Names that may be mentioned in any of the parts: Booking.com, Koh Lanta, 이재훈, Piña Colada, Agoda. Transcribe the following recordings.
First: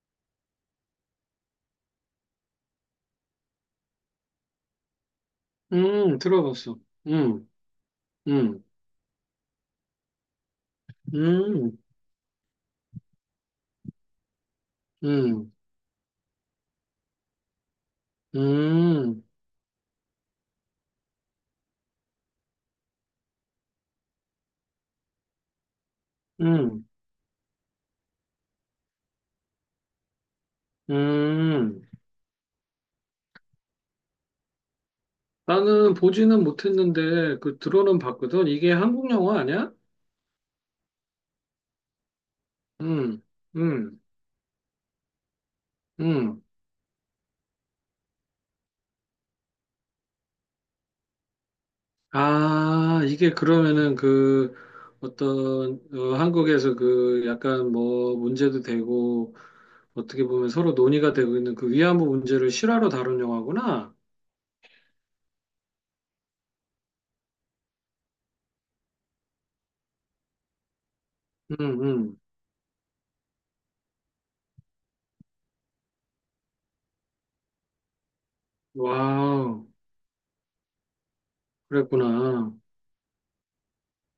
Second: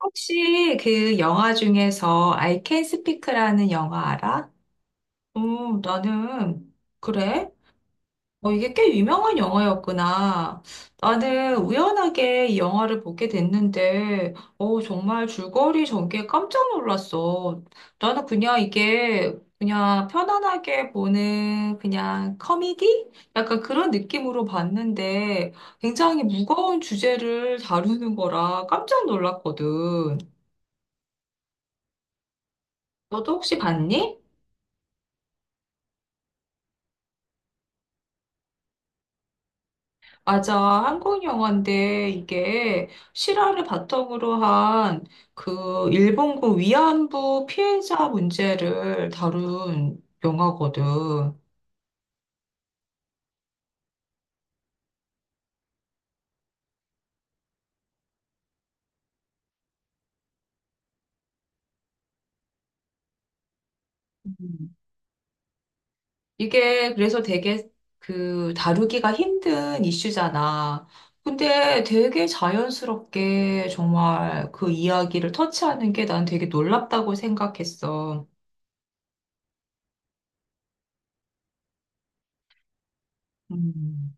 혹시 그 영화 중에서 I Can Speak라는 영화 알아? 나는 들어봤어. 음. 그래? 음. 이게 꽤 유명한 영화였구나. 나는 음. 우연하게 이 영화를 보게 됐는데, 정말 음. 줄거리 전개에 깜짝 놀랐어. 나는 그냥 음. 이게 그냥 편안하게 보는 그냥 커미디? 약간 그런 느낌으로 봤는데, 굉장히 무거운 음. 주제를 다루는 거라 깜짝 놀랐거든. 음. 너도 혹시 봤니? 나는 보지는 못했는데 그 들어는 봤거든. 이게 한국 영화 아니야? 맞아. 한국 영화인데 이게 음. 실화를 음. 바탕으로 한 그 음. 일본군 위안부 피해자 문제를 다룬 영화거든. 아, 이게 그러면은 그 어떤 한국에서 그 약간 뭐 문제도 되고 어떻게 보면 서로 논의가 되고 있는 그 위안부 문제를 실화로 다룬 영화구나. 음. 이게 그래서 되게 그 다루기가 힘든 이슈잖아. 음. 근데 음. 되게 자연스럽게 정말 그 이야기를 터치하는 게 난 되게 놀랍다고 생각했어. 와우, 그랬구나. 음.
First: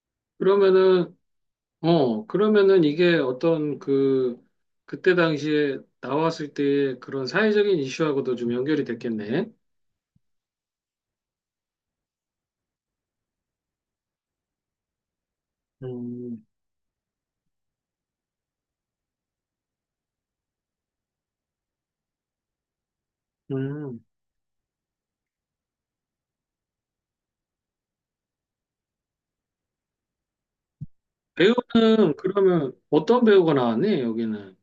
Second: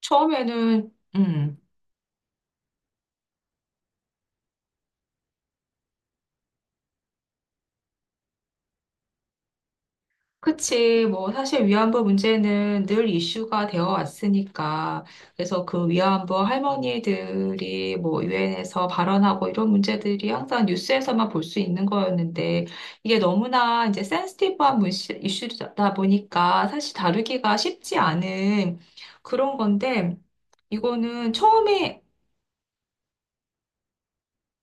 처음에는 그러면은 그러면은 이게 어떤 그때 당시에 나왔을 때의 그런 사회적인 이슈하고도 좀 연결이 됐겠네. 그치. 뭐, 사실 위안부 문제는 늘 이슈가 되어 왔으니까. 그래서 그 위안부 음. 할머니들이 뭐, 유엔에서 발언하고 이런 문제들이 항상 뉴스에서만 볼 수 있는 거였는데, 이게 너무나 음. 이제 센시티브한 이슈다 보니까 사실 다루기가 쉽지 않은 그런 건데, 이거는 처음에, 배우는 그러면 어떤 배우가 나왔니, 여기는?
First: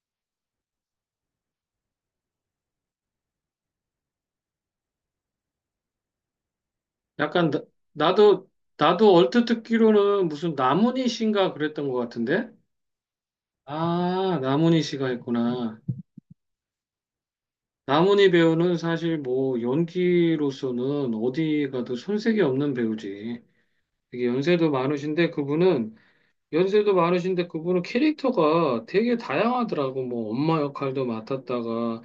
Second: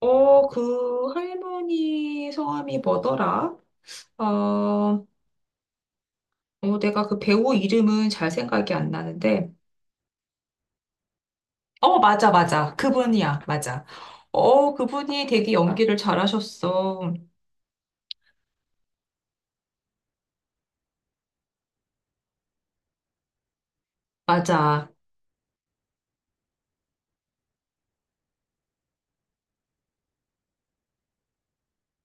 그 할머니 성함이 뭐더라? 어, 어, 내가 그 약간, 배우 이름은 잘 나도, 생각이 안 나도 얼핏 나는데, 듣기로는 무슨 나문희 씨인가 그랬던 어, 것 맞아, 같은데? 맞아. 그분이야, 맞아. 아, 나문희 씨가 그분이 되게 있구나. 연기를 잘하셨어. 나문희 배우는 사실 뭐 연기로서는 어디 가도 손색이 없는 배우지. 되게 연세도 맞아. 많으신데 그분은 연세도 많으신데 그분은 캐릭터가 되게 다양하더라고. 뭐 엄마 역할도 맡았다가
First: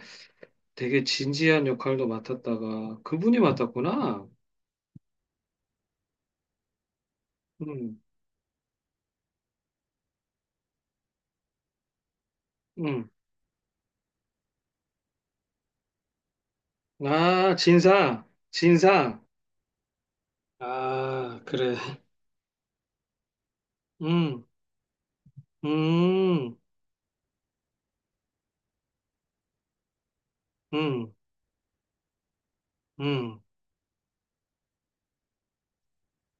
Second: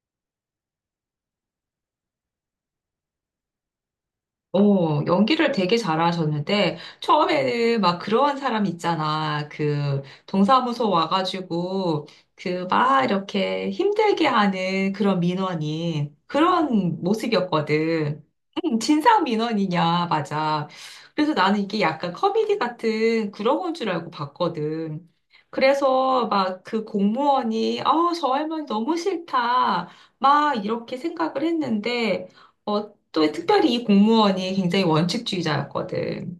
되게 진지한 역할도 맡았다가 그분이 맡았구나. 연기를 되게 잘하셨는데, 처음에는 막 음. 그런 사람 있잖아. 그, 동사무소 와가지고, 그, 막 음. 이렇게 힘들게 하는 그런 민원인, 그런 아, 모습이었거든. 진상, 진상 진상. 민원이냐, 맞아. 그래서 아, 나는 그래. 이게 약간 커미디 같은 그런 건 줄 알고 음. 봤거든. 그래서 음. 막 그 공무원이, 아, 저 할머니 너무 싫다. 막 이렇게 음. 생각을 했는데, 또 음. 특별히 이 공무원이 굉장히 원칙주의자였거든.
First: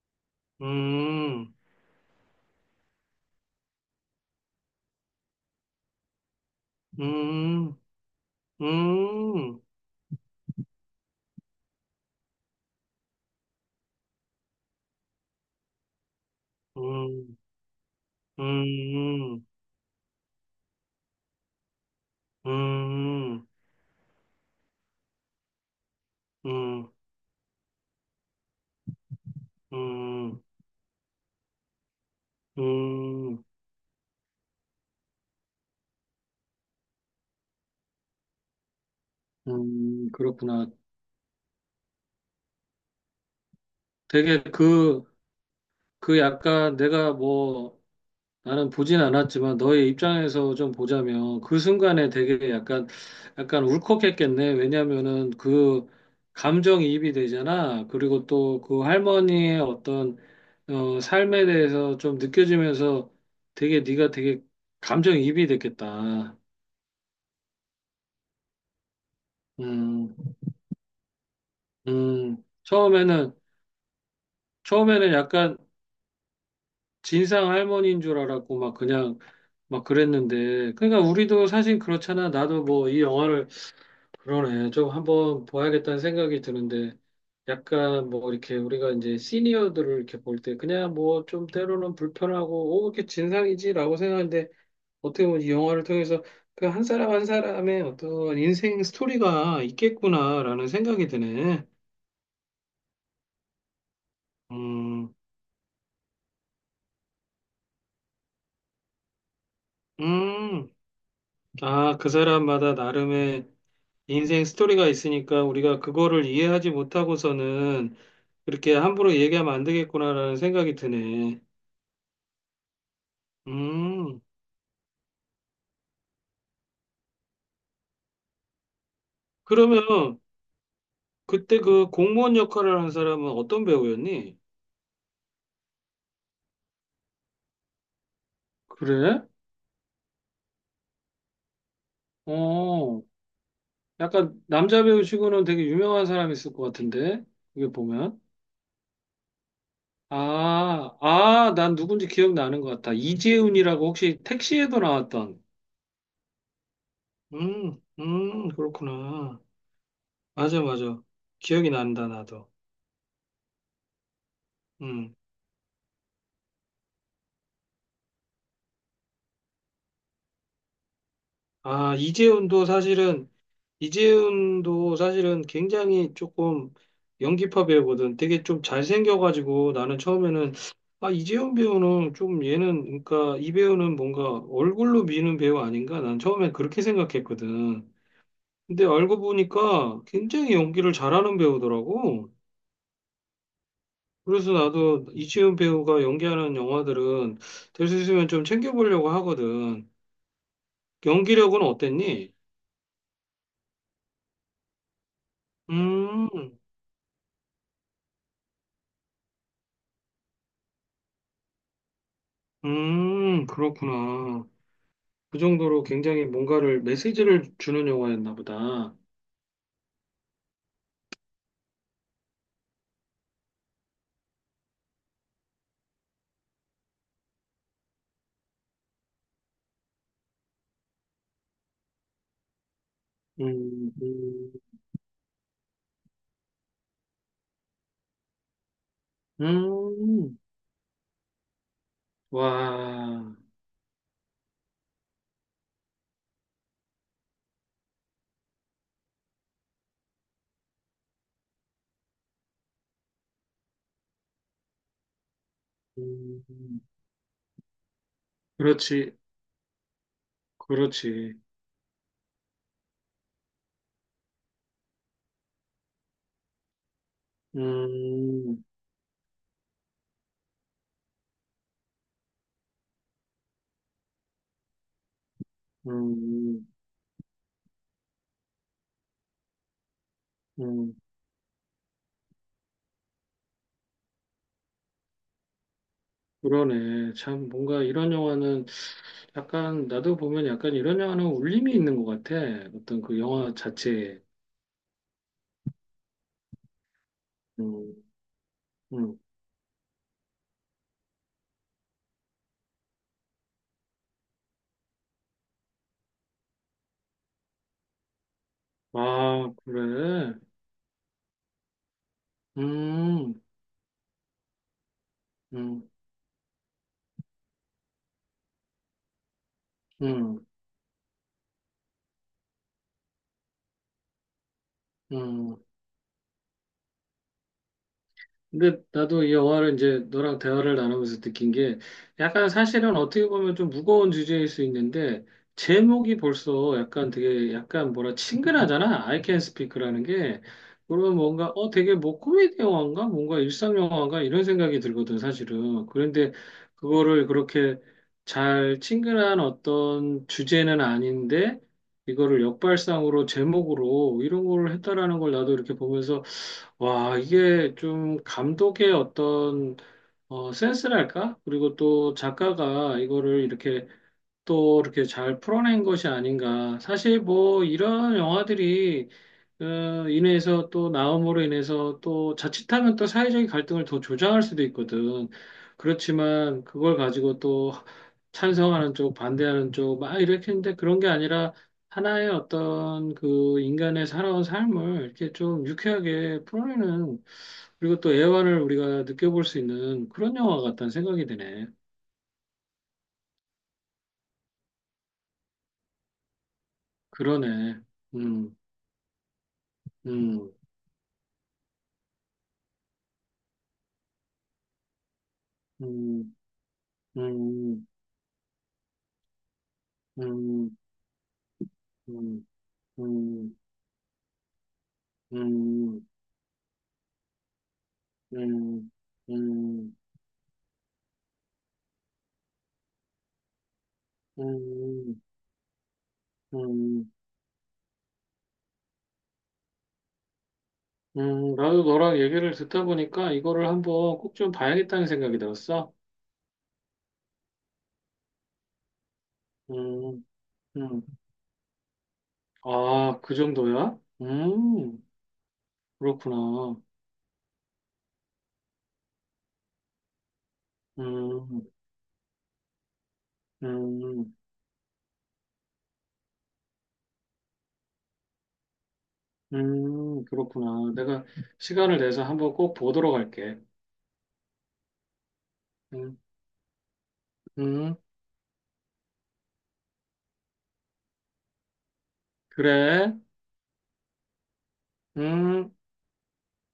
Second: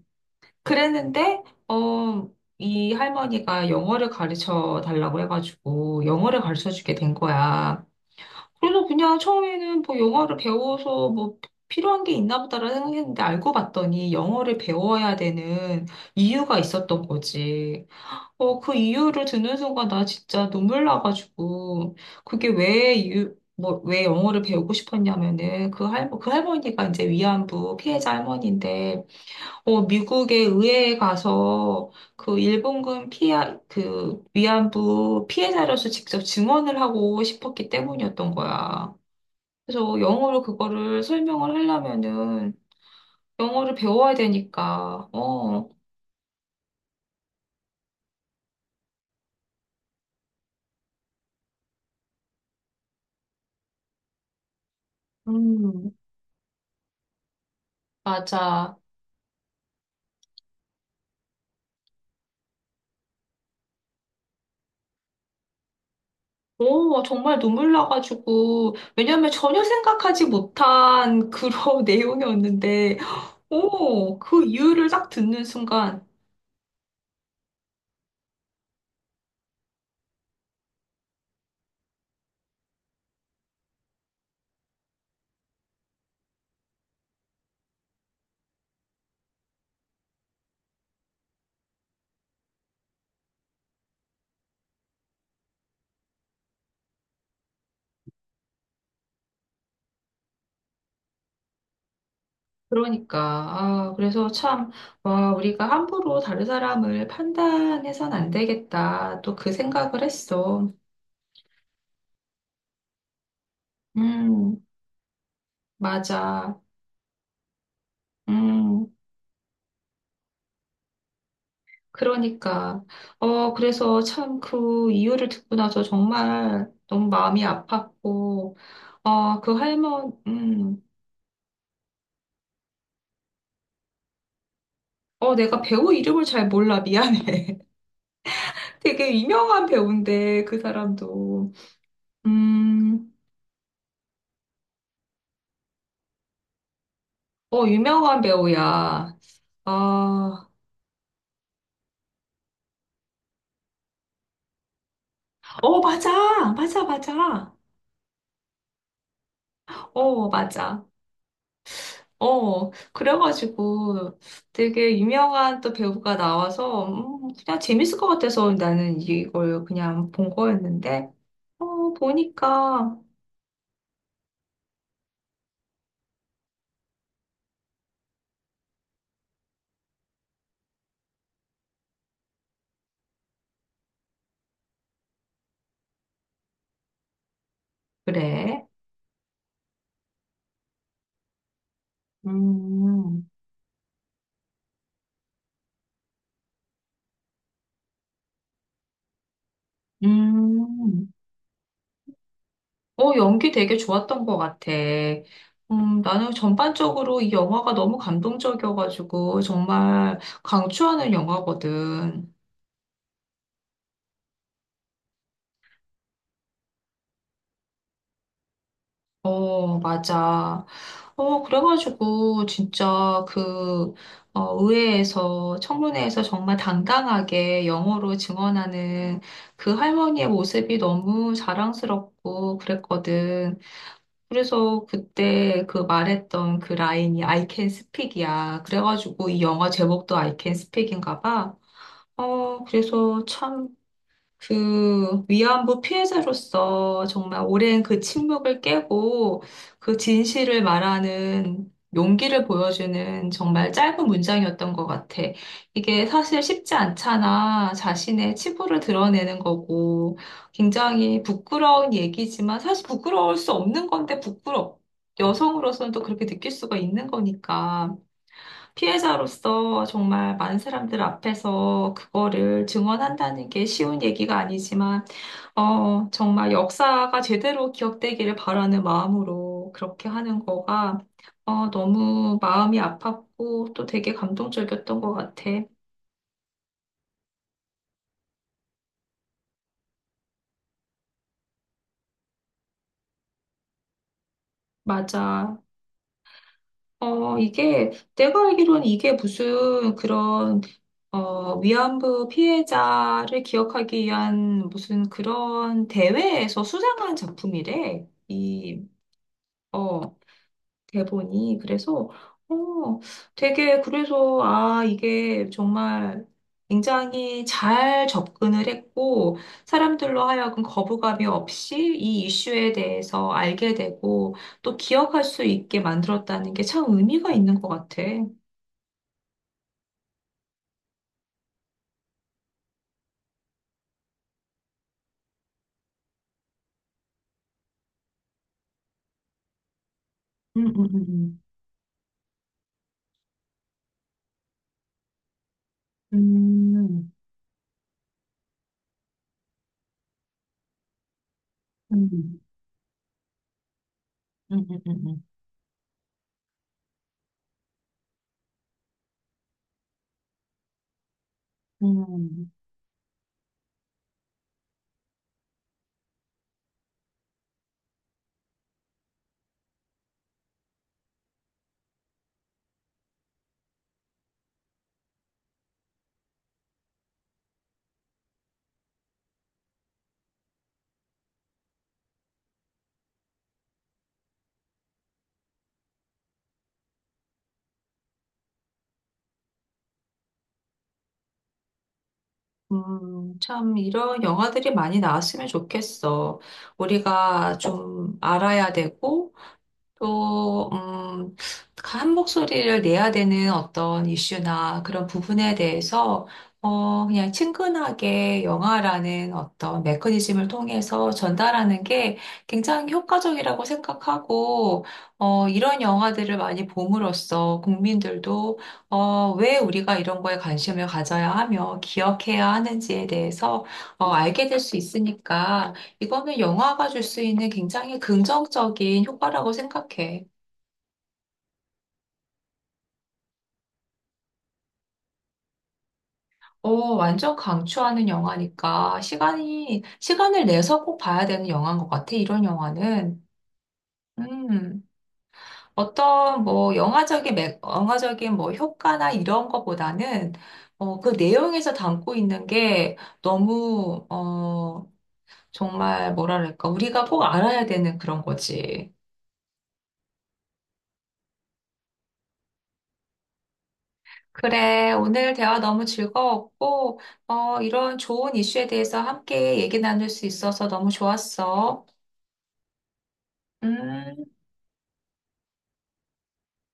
그랬는데, 음. 어, 이 할머니가 영어를 가르쳐 달라고 해가지고 영어를 가르쳐 주게 된 음. 거야. 음. 그래서 그냥 음. 처음에는 뭐 영어를 배워서 뭐 필요한 게 있나 보다라는 생각했는데 알고 봤더니 영어를 배워야 되는 이유가 있었던 음. 거지. 그 이유를 음. 듣는 순간 나 진짜 눈물 나가지고 그게 왜 이유, 뭐, 왜 영어를 배우고 싶었냐면은 그 음. 할머니가 음. 이제 위안부 피해자 할머니인데 미국의 의회에 가서 그 일본군 피해, 음. 그 위안부 피해자로서 직접 증언을 하고 싶었기 때문이었던 거야. 그래서 영어로 그렇구나. 그거를 설명을 하려면은 영어를 배워야 되게 그 되니까, 그 약간 내가 뭐 나는 보진 않았지만 너의 입장에서 좀 보자면 그 순간에 되게 약간 울컥했겠네. 왜냐면은 그 음, 감정이입이 되잖아. 그리고 또 맞아. 그 할머니의 어떤 삶에 대해서 좀 느껴지면서 되게 네가 되게 감정이입이 됐겠다. 오, 정말 눈물 나가지고, 왜냐면 전혀 음, 생각하지 못한 그런 음, 내용이었는데, 처음에는 오, 그 이유를 딱 처음에는 듣는 약간 순간, 진상 할머니인 줄 알았고 막 그냥 막 그랬는데, 그러니까 우리도 사실 그렇잖아. 나도 뭐 이 영화를 그러네 좀 한번 봐야겠다는 생각이 드는데, 약간 뭐 이렇게 우리가 이제 시니어들을 이렇게 볼 때 그냥 뭐 좀 때로는 불편하고 오 이렇게 진상이지라고 생각하는데, 어떻게 보면 이 영화를 통해서 그 한 사람 한 사람의 어떤 인생 스토리가 있겠구나라는 생각이 드네. 그러니까, 아, 그래서 참, 음 와, 우리가 함부로 다른 사람을 판단해선 안 되겠다. 또 그 생각을 했어. 음 아, 그 사람마다 나름의 인생 음, 스토리가 있으니까 우리가 그거를 맞아. 이해하지 못하고서는 그렇게 음. 함부로 얘기하면 안 되겠구나라는 생각이 드네. 그러니까, 그래서 음, 참 그 이유를 듣고 나서 정말 너무 마음이 아팠고, 어, 그 그러면 할머니, 그때 그 공무원 역할을 한 사람은 어떤 배우였니? 내가 배우 이름을 잘 몰라. 미안해. 되게 그래? 유명한 배우인데, 그 사람도. 어, 음, 약간 남자 배우치고는 되게 유명한 사람이 있을 것 같은데, 어, 이게 보면. 유명한 배우야. 아, 아, 아, 난 누군지 기억나는 것 같아. 이재훈이라고 혹시 택시에도 나왔던. 어, 맞아. 맞아, 맞아. 그렇구나. 어, 맞아, 맞아. 맞아. 기억이 난다, 나도. 그래가지고 되게 음. 유명한 또 배우가 나와서 그냥 재밌을 것 같아서 나는 이걸 그냥 본 거였는데, 어, 아, 이재훈도 보니까, 사실은, 이재훈도 사실은 굉장히 조금 연기파 배우거든. 되게 좀 잘생겨가지고 나는 처음에는, 아, 이재훈 배우는 좀 얘는, 그러니까 이 배우는 뭔가 얼굴로 미는 배우 아닌가? 난 처음엔 그렇게 생각했거든. 그래. 근데 알고 보니까 굉장히 연기를 잘하는 배우더라고. 음, 그래서 나도 이재훈 배우가 연기하는 영화들은 될 수 있으면 좀 챙겨보려고 하거든. 음. 연기력은 어땠니? 연기 되게 좋았던 것 같아. 음. 나는 전반적으로 이 영화가 너무 감동적이어가지고 정말 강추하는 영화거든. 그렇구나. 그 정도로 굉장히 뭔가를 메시지를 주는 영화였나 보다. 어, 맞아. 그래가지고, 진짜 그, 의회에서, 청문회에서 정말 당당하게 영어로 증언하는 그 할머니의 모습이 너무 자랑스럽고 그랬거든. 음. 음. 그래서 그때 그 말했던 그 라인이 I can speak이야. 그래가지고 이 영화 제목도 I 음. can speak인가 봐. 그래서 와, 참 그 위안부 피해자로서 정말 오랜 그 침묵을 깨고 그 진실을 말하는 용기를 보여주는 정말 짧은 문장이었던 것 같아. 이게 사실 쉽지 음, 않잖아. 자신의 치부를 그렇지, 드러내는 거고 굉장히 그렇지. 부끄러운 얘기지만 사실 부끄러울 수 없는 건데 부끄럽. 여성으로서는 또 그렇게 느낄 수가 있는 거니까. 음, 피해자로서 정말 많은 사람들 앞에서 그거를 증언한다는 게 쉬운 얘기가 아니지만, 정말 음, 역사가 제대로 기억되기를 바라는 마음으로 그렇게 하는 음, 거가, 너무 마음이 아팠고 또 되게 감동적이었던 것 같아. 그러네. 참, 뭔가 이런 영화는 약간, 나도 보면 약간 이런 영화는 울림이 있는 것 같아. 어떤 그 영화 자체에. 맞아. 어, 이게, 음. 내가 알기로는 이게 음. 무슨 그런, 위안부 피해자를 기억하기 위한 무슨 그런 대회에서 수상한 작품이래. 이 아, 어, 그래. 대본이. 그래서, 어, 음. 되게, 그래서, 아, 이게 음. 정말 굉장히 잘 접근을 했고, 사람들로 음. 하여금 거부감이 없이 이 이슈에 대해서 알게 되고, 또 기억할 수 음. 있게 만들었다는 게 참 의미가 있는 것 같아. 근데 나도 이 영화를 이제 너랑 대화를 나누면서 느낀 게 약간 사실은 어떻게 보면 좀 무거운 주제일 수 있는데 제목이 벌써 약간 되게 약간 뭐라 친근하잖아. I Can Speak라는 게 음, 그러면 음, 뭔가 되게 뭐 코미디 영화인가 뭔가 일상 영화인가 이런 생각이 들거든 사실은. 그런데 음, 그거를 그렇게 잘 친근한 어떤 주제는 아닌데 음, 음, 이거를 역발상으로 제목으로 이런 걸 했다라는 음, 걸 나도 이렇게 보면서 와, 이게 좀 감독의 어떤 센스랄까? 그리고 음, 또 음, 작가가 이거를 이렇게 또 이렇게 잘 풀어낸 것이 아닌가. 사실 뭐 이런 영화들이 인해서 또 나옴으로 인해서 또 자칫하면 또 사회적인 갈등을 더 조장할 수도 있거든. 그렇지만 그걸 가지고 또 찬성하는 쪽, 반대하는 쪽, 막 이렇게 했는데 그런 게 아니라 하나의 어떤 그 인간의 살아온 삶을 이렇게 좀 유쾌하게 풀어내는 그리고 또 애환을 우리가 느껴볼 수 있는 그런 영화 같다는 생각이 드네. 참, 이런 영화들이 많이 나왔으면 좋겠어. 우리가 그러네. 좀 음. 알아야 되고, 음. 또, 한 목소리를 내야 되는 어떤 이슈나 그런 부분에 대해서, 음. 그냥 음. 친근하게 영화라는 어떤 메커니즘을 음. 통해서 전달하는 게 음. 굉장히 음. 효과적이라고 생각하고, 이런 음. 영화들을 많이 봄으로써 국민들도, 음. 왜 음. 우리가 이런 거에 관심을 가져야 하며 기억해야 하는지에 대해서, 알게 될 수 음. 있으니까, 이거는 영화가 줄 음, 수 있는 굉장히 긍정적인 효과라고 생각해. 나도 너랑 얘기를 듣다 보니까 이거를 한번 꼭 좀 봐야겠다는 생각이 들었어. 완전 강추하는 영화니까 음, 시간을 내서 꼭 음, 봐야 되는 영화인 것 같아, 이런 아, 영화는. 그 정도야? 음, 어떤 뭐 그렇구나. 영화적인 뭐 효과나 이런 거보다는 그 음, 내용에서 담고 있는 게 너무, 음, 어, 정말 뭐랄까, 우리가 꼭 알아야 되는 그런 거지. 그렇구나. 내가 시간을 내서 한번 꼭 보도록 할게. 그래, 오늘 대화 너무 음, 즐거웠고, 음, 이런 좋은 이슈에 대해서 함께 얘기 나눌 수 있어서 너무 좋았어. 그래. 음. 음.